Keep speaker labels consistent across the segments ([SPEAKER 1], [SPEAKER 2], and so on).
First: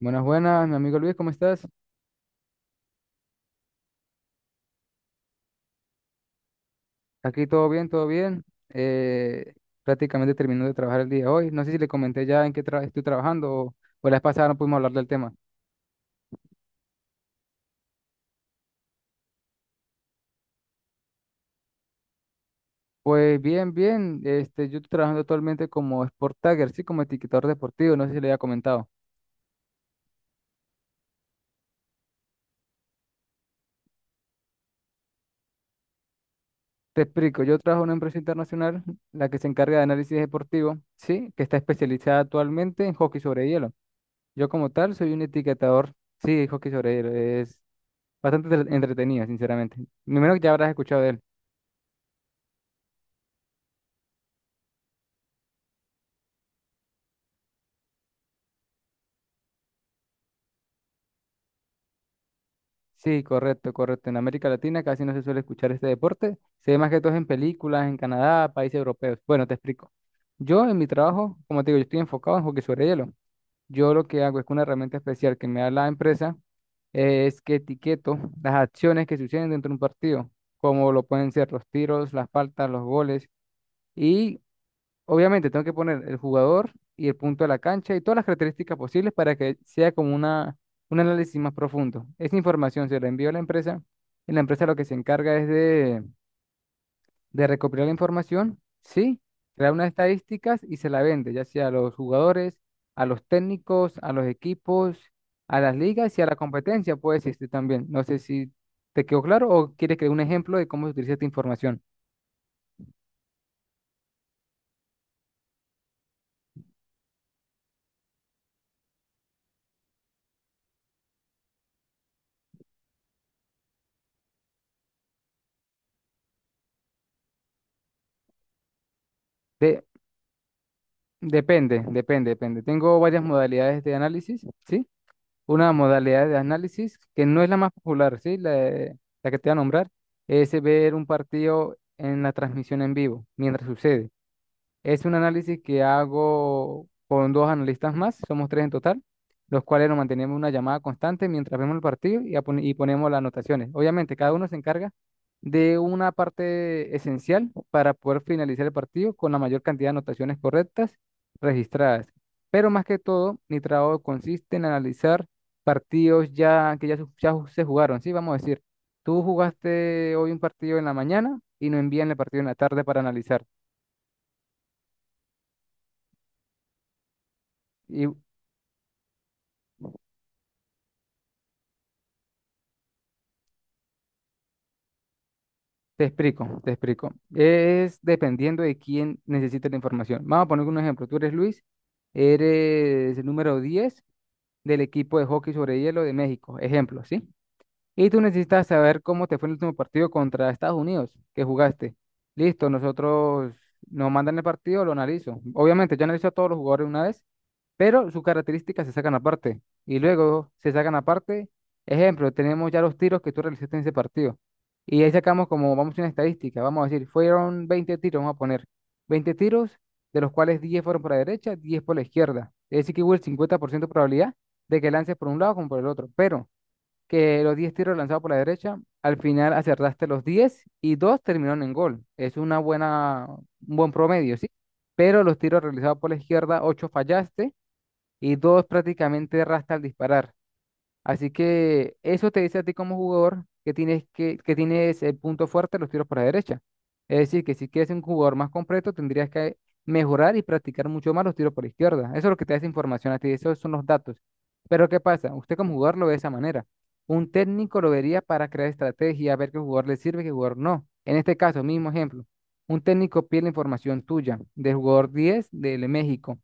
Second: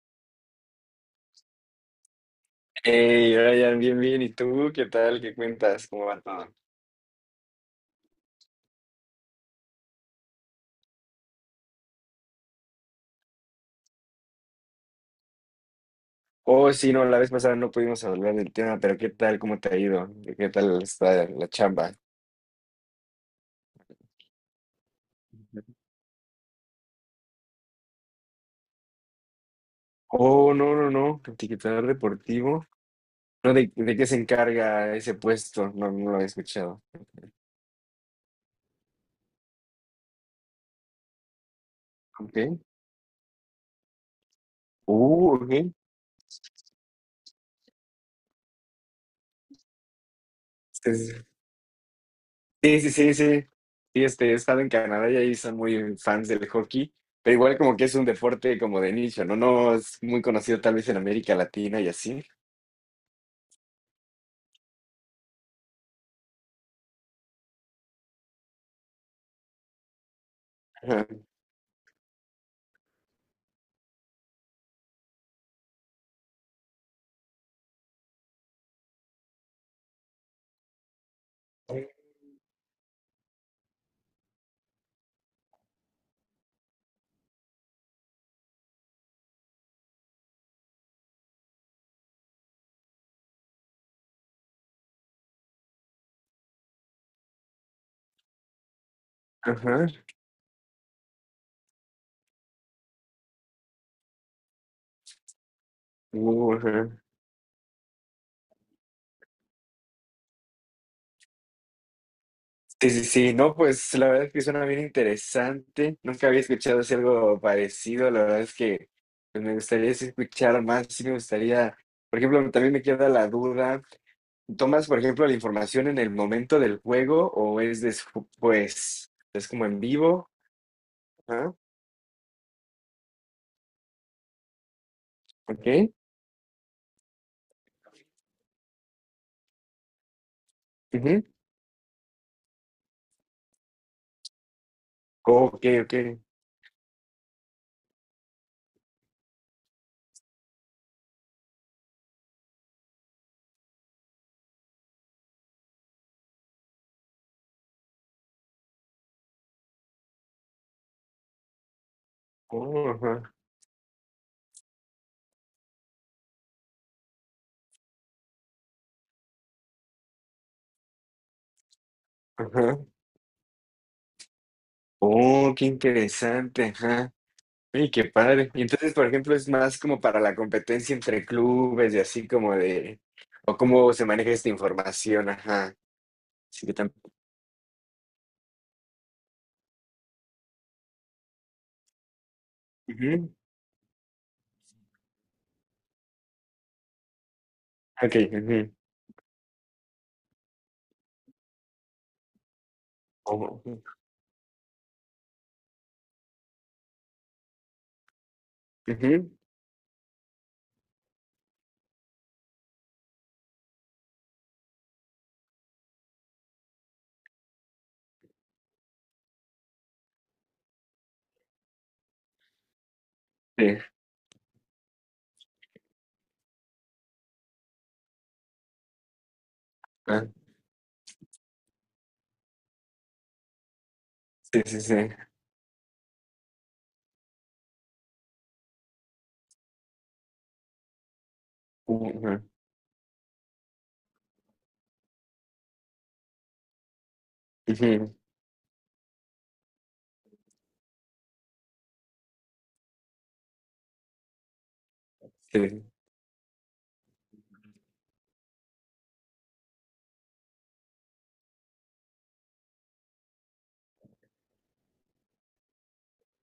[SPEAKER 1] Buenas, buenas, mi amigo Luis, ¿cómo estás?
[SPEAKER 2] Hey, Ryan, bien, bien. ¿Y tú qué tal? ¿Qué cuentas? ¿Cómo va todo?
[SPEAKER 1] Aquí todo bien, todo bien. Eh, prácticamente terminó de trabajar el día de hoy. No sé si le comenté ya en qué estoy trabajando o la vez pasada no pudimos hablar del tema.
[SPEAKER 2] Oh, sí, no, la vez pasada no pudimos hablar del tema, pero ¿qué tal? ¿Cómo te ha ido? ¿Qué tal está la chamba?
[SPEAKER 1] Pues bien, bien. Yo estoy trabajando actualmente como Sport Tagger, sí, como etiquetador deportivo. No sé si le había comentado.
[SPEAKER 2] Oh, no, no, no. Etiquetador deportivo. No, ¿de qué se encarga ese puesto? No, no lo había escuchado.
[SPEAKER 1] Te explico, yo trabajo en una empresa internacional, la que se encarga de análisis deportivo, sí, que está especializada
[SPEAKER 2] Ok.
[SPEAKER 1] actualmente en hockey sobre hielo. Yo como tal soy un
[SPEAKER 2] Ok.
[SPEAKER 1] etiquetador, sí, hockey sobre hielo. Es bastante entretenida, sinceramente. Primero que ya habrás
[SPEAKER 2] Sí,
[SPEAKER 1] escuchado de
[SPEAKER 2] sí,
[SPEAKER 1] él.
[SPEAKER 2] sí, sí, sí. Sí, sí, este, he estado en Canadá y ahí son muy fans del hockey, pero igual como que es un deporte como de nicho, ¿no? No es muy conocido tal vez en América Latina y así.
[SPEAKER 1] Sí, correcto, correcto. En América Latina casi no se suele escuchar este deporte. Se ve más que todo en películas, en Canadá, países europeos. Bueno, te explico. Yo en mi trabajo, como te digo, yo estoy enfocado en hockey sobre hielo. Yo lo que hago es que una herramienta especial que me da la empresa, es que etiqueto las acciones que suceden dentro de un partido, como lo pueden ser los
[SPEAKER 2] Ajá.
[SPEAKER 1] tiros, las faltas, los goles. Y Obviamente, tengo que poner el jugador y el punto de la cancha y todas las características posibles para que sea como un análisis más profundo. Esa información se la envío a la empresa, y la empresa lo que se encarga es de recopilar la información, sí, crear
[SPEAKER 2] Ajá,
[SPEAKER 1] unas estadísticas y se la vende, ya sea a los jugadores, a los técnicos, a los equipos, a las ligas y a la
[SPEAKER 2] ajá.
[SPEAKER 1] competencia, puede existir también. No sé si te quedó claro o quieres que dé un ejemplo de cómo se utiliza esta información.
[SPEAKER 2] Sí, sí, sí, no, pues la verdad es que suena bien interesante. Nunca había escuchado así algo parecido. La verdad es que pues, me gustaría sí escuchar más. Sí, me gustaría, por ejemplo, también me queda la duda. ¿Tomas, por ejemplo, la información en el momento del juego o es después? Es como en
[SPEAKER 1] De
[SPEAKER 2] vivo. Ajá,
[SPEAKER 1] Depende, depende, depende. Tengo varias modalidades de análisis, ¿sí? Una
[SPEAKER 2] ok.
[SPEAKER 1] modalidad de análisis que no es la más popular, ¿sí? La que te voy a nombrar es ver un
[SPEAKER 2] Ujú.
[SPEAKER 1] partido en la transmisión en vivo, mientras sucede. Es un análisis
[SPEAKER 2] Ok,
[SPEAKER 1] que
[SPEAKER 2] ok.
[SPEAKER 1] hago con dos analistas más, somos tres en total, los cuales nos mantenemos una llamada constante mientras vemos el partido y ponemos las anotaciones. Obviamente, cada uno se encarga de una parte esencial para poder finalizar el partido con la mayor cantidad de anotaciones correctas registradas. Pero más
[SPEAKER 2] Oh,
[SPEAKER 1] que
[SPEAKER 2] ajá,
[SPEAKER 1] todo, mi trabajo consiste en analizar partidos ya que ya, se jugaron, ¿sí? Vamos a decir, tú jugaste hoy un partido en la mañana y nos envían el partido en la
[SPEAKER 2] ajá.
[SPEAKER 1] tarde para analizar.
[SPEAKER 2] Oh, qué interesante. Ajá. Oye, qué
[SPEAKER 1] Y
[SPEAKER 2] padre. Y entonces, por ejemplo, es más como para la competencia entre clubes y así como de, o cómo se maneja esta información, ajá.
[SPEAKER 1] Te explico,
[SPEAKER 2] Sí
[SPEAKER 1] te
[SPEAKER 2] que también.
[SPEAKER 1] explico. Es dependiendo de quién necesita la información. Vamos a poner un ejemplo. Tú eres Luis, eres el
[SPEAKER 2] Ujú,
[SPEAKER 1] número 10 del equipo de hockey sobre hielo de México. Ejemplo, ¿sí? Y tú
[SPEAKER 2] okey,
[SPEAKER 1] necesitas
[SPEAKER 2] ujú.
[SPEAKER 1] saber cómo te fue el último partido contra Estados Unidos que jugaste. Listo, nosotros
[SPEAKER 2] Oh, ujú,
[SPEAKER 1] nos mandan el partido, lo analizo. Obviamente, yo analizo a todos los jugadores una vez, pero sus características se sacan aparte. Y luego se sacan aparte. Ejemplo, tenemos ya los tiros que tú realizaste en ese partido. Y ahí sacamos como, vamos a hacer una estadística, vamos a decir, fueron 20 tiros, vamos a poner 20 tiros, de los cuales 10 fueron por la derecha, 10 por la izquierda. Es decir, que hubo el
[SPEAKER 2] sí,
[SPEAKER 1] 50% de probabilidad de que lances por un lado como por el otro. Pero que los 10 tiros lanzados por la derecha, al final acertaste los
[SPEAKER 2] ah,
[SPEAKER 1] 10 y dos terminaron en gol. Es un buen promedio, ¿sí?
[SPEAKER 2] sí, sí, sí,
[SPEAKER 1] Pero los tiros realizados por la izquierda, 8 fallaste y dos prácticamente erraste al disparar. Así que
[SPEAKER 2] ujú,
[SPEAKER 1] eso te dice a ti como jugador que tienes el punto fuerte, de los tiros por la derecha. Es decir, que si quieres ser un
[SPEAKER 2] ujú,
[SPEAKER 1] jugador más completo, tendrías que mejorar y practicar mucho más los tiros por la izquierda. Eso es lo que te da esa información a ti, esos son los datos. Pero ¿qué pasa? Usted como
[SPEAKER 2] sí,
[SPEAKER 1] jugador lo ve de esa manera. Un técnico lo vería para crear estrategia, ver qué jugador le sirve y qué jugador no. En este caso, mismo ejemplo, un técnico pide la información tuya del jugador 10 de México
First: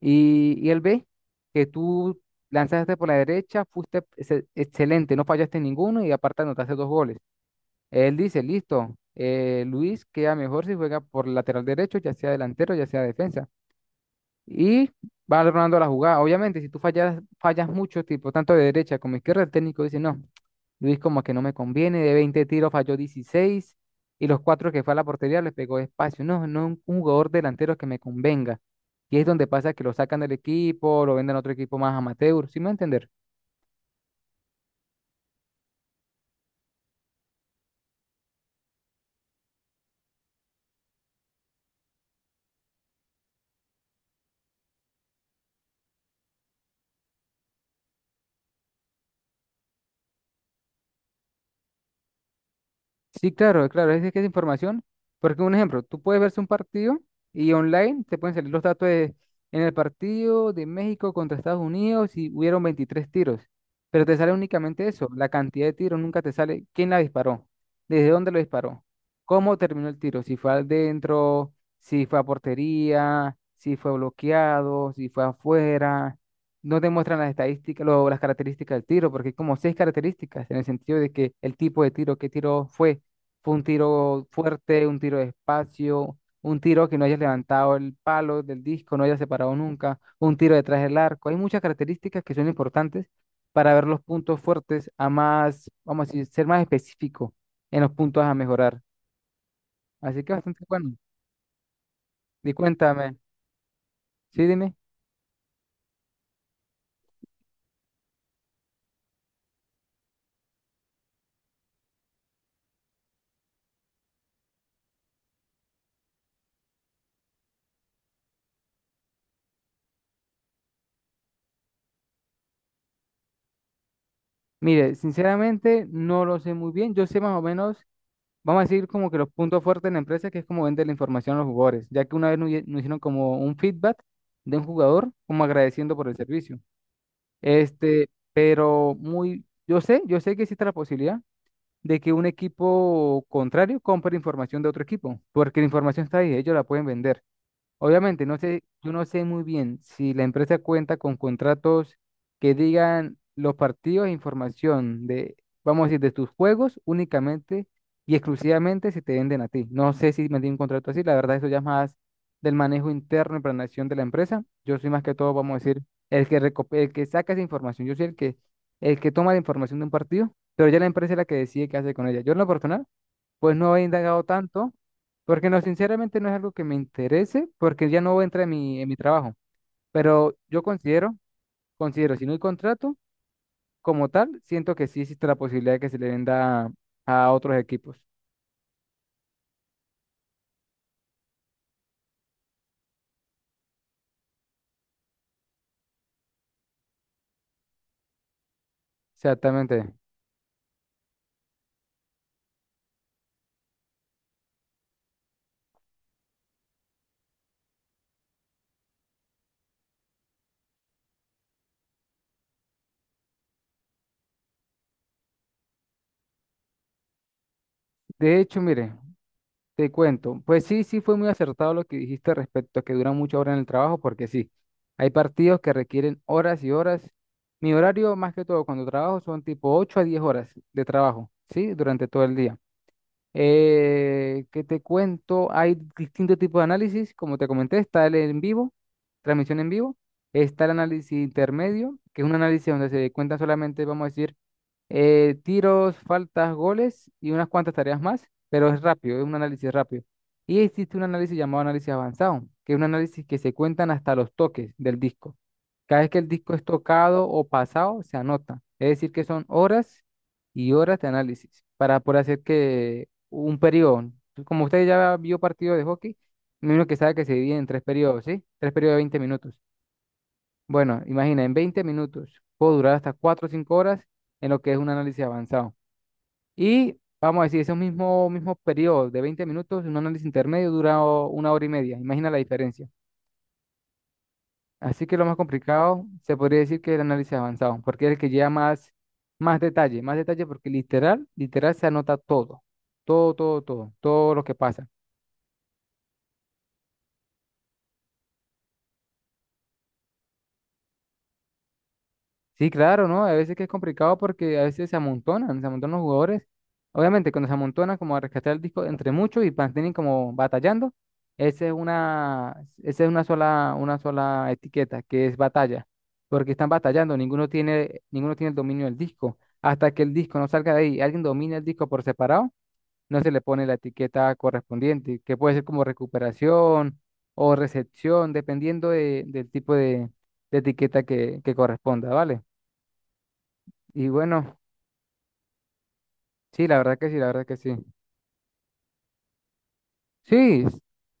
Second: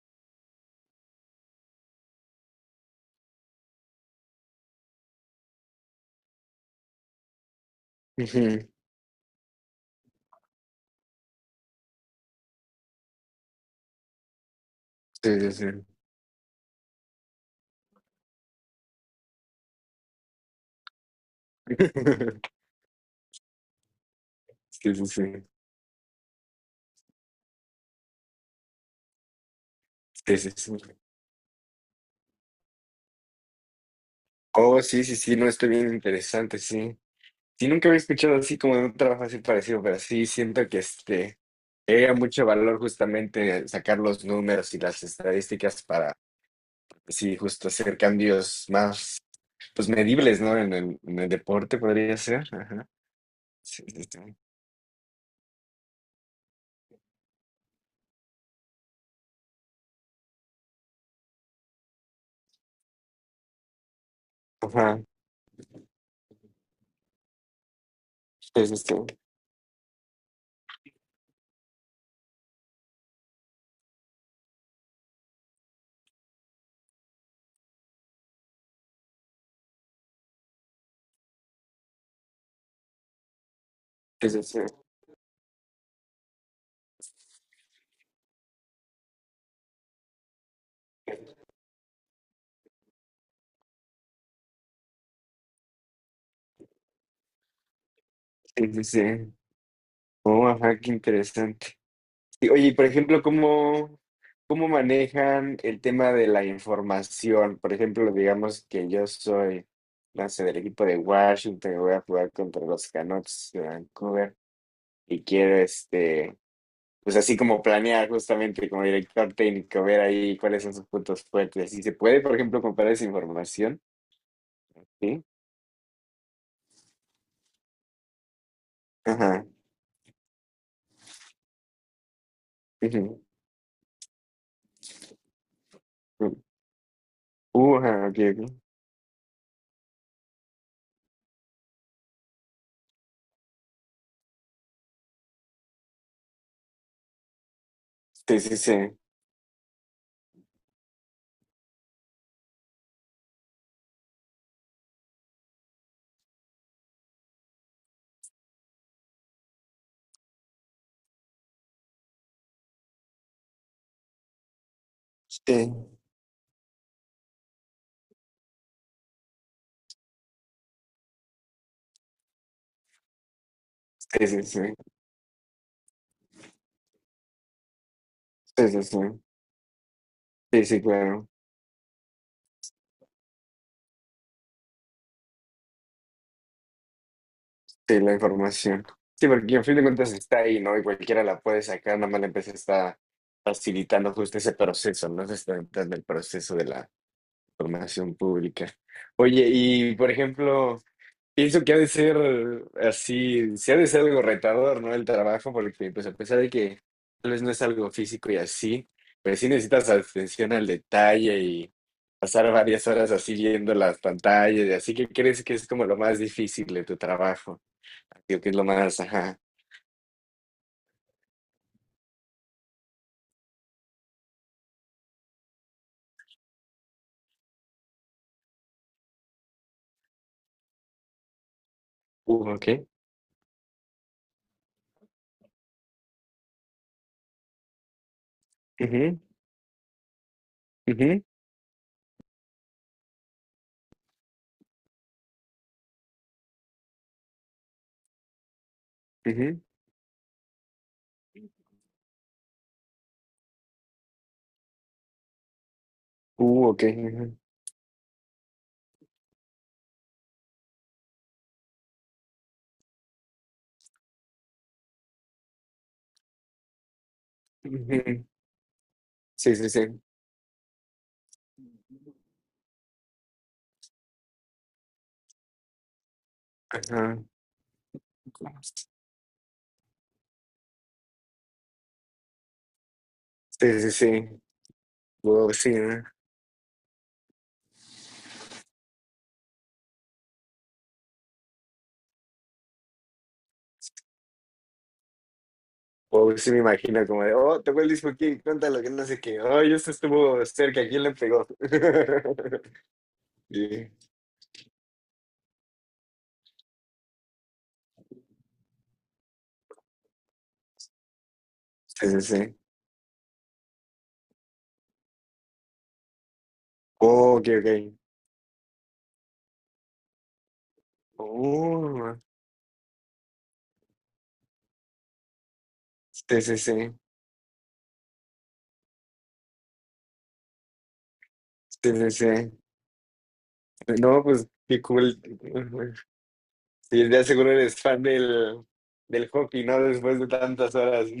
[SPEAKER 1] y, él ve que tú lanzaste por la derecha, fuiste excelente, no fallaste ninguno y aparte anotaste dos goles. Él dice,
[SPEAKER 2] ujú,
[SPEAKER 1] listo, Luis queda mejor si juega por lateral derecho, ya sea delantero, ya sea defensa. Y
[SPEAKER 2] sí,
[SPEAKER 1] va
[SPEAKER 2] sí, sí.
[SPEAKER 1] armando la jugada. Obviamente, si tú fallas, fallas mucho, tipo tanto de derecha como izquierda, el técnico dice, no, Luis como que no me conviene, de 20 tiros falló 16 y los cuatro que fue
[SPEAKER 2] Sí,
[SPEAKER 1] a la
[SPEAKER 2] sí, sí,
[SPEAKER 1] portería les pegó espacio. No, no un jugador delantero que me convenga. Y es donde pasa que lo sacan del
[SPEAKER 2] sí, sí, sí.
[SPEAKER 1] equipo, lo venden a otro equipo más amateur, ¿sí me va a entender?
[SPEAKER 2] Oh, sí, sí, sí, no, está bien interesante, sí. Sí, nunca había escuchado así como de un trabajo así parecido, pero sí siento que este era mucho valor justamente sacar los números y las estadísticas para, pues sí, justo hacer cambios más, pues medibles, ¿no? En el deporte podría ser. Ajá.
[SPEAKER 1] Sí, claro,
[SPEAKER 2] Sí,
[SPEAKER 1] claro, es
[SPEAKER 2] sí,
[SPEAKER 1] de
[SPEAKER 2] sí.
[SPEAKER 1] que es información, porque un ejemplo, tú puedes verse un partido y online te pueden salir los datos de, en el partido de México contra Estados Unidos y hubieron 23 tiros, pero te sale únicamente
[SPEAKER 2] Ajá.
[SPEAKER 1] eso, la cantidad de tiros, nunca te sale quién la disparó, desde dónde lo
[SPEAKER 2] Sí, sí,
[SPEAKER 1] disparó,
[SPEAKER 2] sí.
[SPEAKER 1] cómo terminó el tiro, si fue adentro, si fue a portería, si fue bloqueado, si fue afuera, no te muestran las estadísticas, las características del tiro, porque hay como seis características en el sentido de que el tipo de tiro, qué tiro fue un tiro
[SPEAKER 2] Sí, sí, sí.
[SPEAKER 1] fuerte, un tiro despacio, un tiro que no hayas levantado el palo del disco, no hayas separado nunca, un tiro detrás del arco. Hay muchas características que son importantes para ver los puntos fuertes a más, vamos a decir, ser más específico en los puntos a
[SPEAKER 2] Sí,
[SPEAKER 1] mejorar.
[SPEAKER 2] sí, sí.
[SPEAKER 1] Así que
[SPEAKER 2] Oh,
[SPEAKER 1] bastante
[SPEAKER 2] ajá, qué
[SPEAKER 1] bueno.
[SPEAKER 2] interesante. Y,
[SPEAKER 1] Y
[SPEAKER 2] oye, y por
[SPEAKER 1] cuéntame,
[SPEAKER 2] ejemplo, ¿cómo,
[SPEAKER 1] sí,
[SPEAKER 2] cómo
[SPEAKER 1] dime.
[SPEAKER 2] manejan el tema de la información? Por ejemplo, digamos que yo soy, no sé, del equipo de Washington, y voy a jugar contra los Canucks de Vancouver y quiero, este, pues así como planear justamente como director técnico, ver ahí cuáles son sus puntos fuertes. ¿Y se puede, por ejemplo, comparar esa información?
[SPEAKER 1] Mire,
[SPEAKER 2] Sí.
[SPEAKER 1] sinceramente no lo sé muy bien. Yo sé más o menos. Vamos a decir como que los
[SPEAKER 2] Ajá.
[SPEAKER 1] puntos fuertes de la empresa, que es como vender la información a los jugadores, ya que una vez nos hicieron
[SPEAKER 2] Ujú,
[SPEAKER 1] como un feedback de un jugador, como agradeciendo por el
[SPEAKER 2] ujú.
[SPEAKER 1] servicio.
[SPEAKER 2] Ajá, ok, ok.
[SPEAKER 1] Pero yo sé que existe la posibilidad de que un equipo contrario compre información de otro equipo, porque la información está ahí, ellos la pueden vender. Obviamente, no
[SPEAKER 2] Sí, sí,
[SPEAKER 1] sé, yo
[SPEAKER 2] sí.
[SPEAKER 1] no sé muy bien si la empresa cuenta con contratos que digan los partidos e información de, vamos a decir, de tus juegos únicamente y exclusivamente se te venden a ti. No sé si me un contrato así, la verdad eso ya es más del manejo interno y planeación de la empresa. Yo soy más que todo, vamos a
[SPEAKER 2] Sí,
[SPEAKER 1] decir, el que saca esa información. Yo soy el que toma la información de un partido, pero ya la empresa es la que decide qué hace con ella. Yo en lo personal, pues no he indagado
[SPEAKER 2] sí, sí, sí.
[SPEAKER 1] tanto porque no, sinceramente no es algo que me interese, porque ya no entra en
[SPEAKER 2] Sí,
[SPEAKER 1] mi,
[SPEAKER 2] sí,
[SPEAKER 1] en mi
[SPEAKER 2] sí.
[SPEAKER 1] trabajo. Pero yo
[SPEAKER 2] Sí, sí,
[SPEAKER 1] considero,
[SPEAKER 2] claro.
[SPEAKER 1] considero, si no hay contrato, como tal, siento que sí existe la posibilidad de que se le venda a otros
[SPEAKER 2] Sí,
[SPEAKER 1] equipos.
[SPEAKER 2] la información. Sí, porque en fin de cuentas está ahí, ¿no? Y cualquiera la puede sacar, nada más la empresa está facilitando justo ese proceso, ¿no? Se está entrando el proceso de la formación pública. Oye,
[SPEAKER 1] Exactamente.
[SPEAKER 2] y por ejemplo, pienso que ha de ser así, sí ha de ser algo retador, ¿no? El trabajo, porque pues a pesar de que tal vez no es algo físico y así, pues sí necesitas atención al detalle y pasar varias horas así viendo las pantallas y así que crees que es como lo más difícil de tu trabajo.
[SPEAKER 1] De
[SPEAKER 2] Creo que es
[SPEAKER 1] hecho,
[SPEAKER 2] lo
[SPEAKER 1] mire,
[SPEAKER 2] más, ajá.
[SPEAKER 1] te cuento, pues sí, sí fue muy acertado lo que dijiste respecto a que dura muchas horas en el trabajo, porque sí, hay partidos que requieren horas y horas. Mi horario, más que todo, cuando trabajo, son tipo 8 a 10 horas de trabajo, ¿sí? Durante todo el día.
[SPEAKER 2] Ok.
[SPEAKER 1] ¿Qué te cuento? Hay distintos tipos de análisis, como te comenté, está el en vivo,
[SPEAKER 2] Ujú,
[SPEAKER 1] transmisión en vivo, está el análisis
[SPEAKER 2] ujú,
[SPEAKER 1] intermedio, que es un análisis donde se cuentan solamente, vamos a decir, tiros, faltas, goles y unas cuantas tareas más, pero es rápido, es un
[SPEAKER 2] ujú.
[SPEAKER 1] análisis rápido. Y existe un análisis llamado análisis avanzado, que es un análisis que se cuentan hasta los toques del disco. Cada vez que el disco es
[SPEAKER 2] Ok.
[SPEAKER 1] tocado
[SPEAKER 2] Ujú,
[SPEAKER 1] o pasado, se anota. Es decir, que son horas y horas de análisis para poder hacer que un periodo. Como usted ya vio partido de hockey, me imagino que sabe que se divide en tres periodos,
[SPEAKER 2] ujú.
[SPEAKER 1] ¿sí? Tres periodos de 20 minutos.
[SPEAKER 2] Sí, sí, sí.
[SPEAKER 1] Bueno, imagina, en 20 minutos puedo durar hasta 4 o 5 horas en lo que es un análisis avanzado. Y
[SPEAKER 2] Ajá.
[SPEAKER 1] vamos a decir, ese mismo periodo de 20 minutos, un análisis intermedio dura una hora y media. Imagina la diferencia.
[SPEAKER 2] Sí, sí, sí.
[SPEAKER 1] Así que lo más
[SPEAKER 2] Wow, sí, ¿no?
[SPEAKER 1] complicado se podría decir que es el análisis avanzado, porque es el que lleva más detalle porque literal, literal se anota todo, todo, todo, todo, todo lo que pasa.
[SPEAKER 2] Wow, sí me imagino como de, oh, tocó el disco aquí, cuéntalo, que no sé qué. Oh, esto estuvo cerca, ¿quién le pegó?
[SPEAKER 1] Sí, claro, ¿no? A veces que es
[SPEAKER 2] Sí,
[SPEAKER 1] complicado porque a veces se amontonan los jugadores. Obviamente, cuando se amontonan como a rescatar el disco entre muchos y mantienen como batallando, esa es
[SPEAKER 2] sí, sí,
[SPEAKER 1] una,
[SPEAKER 2] sí.
[SPEAKER 1] esa es una sola etiqueta, que es batalla, porque están batallando,
[SPEAKER 2] Oh, ok, ok.
[SPEAKER 1] ninguno tiene el dominio del disco. Hasta que el disco no salga de ahí, y alguien domina el disco por
[SPEAKER 2] Oh,
[SPEAKER 1] separado, no se le pone la etiqueta correspondiente, que puede ser como
[SPEAKER 2] sí, sí, sí.
[SPEAKER 1] recuperación o recepción, dependiendo del tipo de, etiqueta que
[SPEAKER 2] Sí,
[SPEAKER 1] corresponda,
[SPEAKER 2] sí,
[SPEAKER 1] ¿vale?
[SPEAKER 2] sí.
[SPEAKER 1] Y
[SPEAKER 2] No, pues,
[SPEAKER 1] bueno,
[SPEAKER 2] qué cool.
[SPEAKER 1] sí, la verdad que
[SPEAKER 2] Sí,
[SPEAKER 1] sí,
[SPEAKER 2] ya
[SPEAKER 1] la verdad
[SPEAKER 2] seguro
[SPEAKER 1] que sí.
[SPEAKER 2] eres fan del, del hockey, ¿no? Después de
[SPEAKER 1] Sí,
[SPEAKER 2] tantas horas.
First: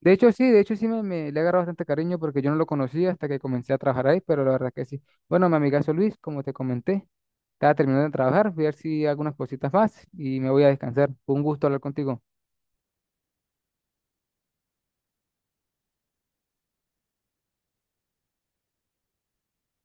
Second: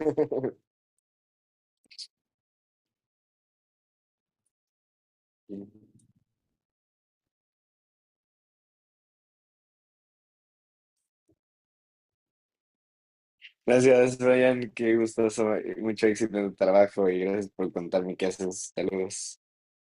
[SPEAKER 1] de hecho sí, de hecho sí me le agarró bastante cariño porque yo no lo conocía hasta que comencé a trabajar ahí, pero la verdad que sí. Bueno, mi amigazo Luis, como te comenté, estaba terminando de trabajar, voy a ver si hago unas cositas más y me voy a descansar. Fue un gusto hablar contigo.
[SPEAKER 2] Gracias, Brian. Qué gustoso. Mucho éxito en tu trabajo y gracias por contarme qué haces. Saludos.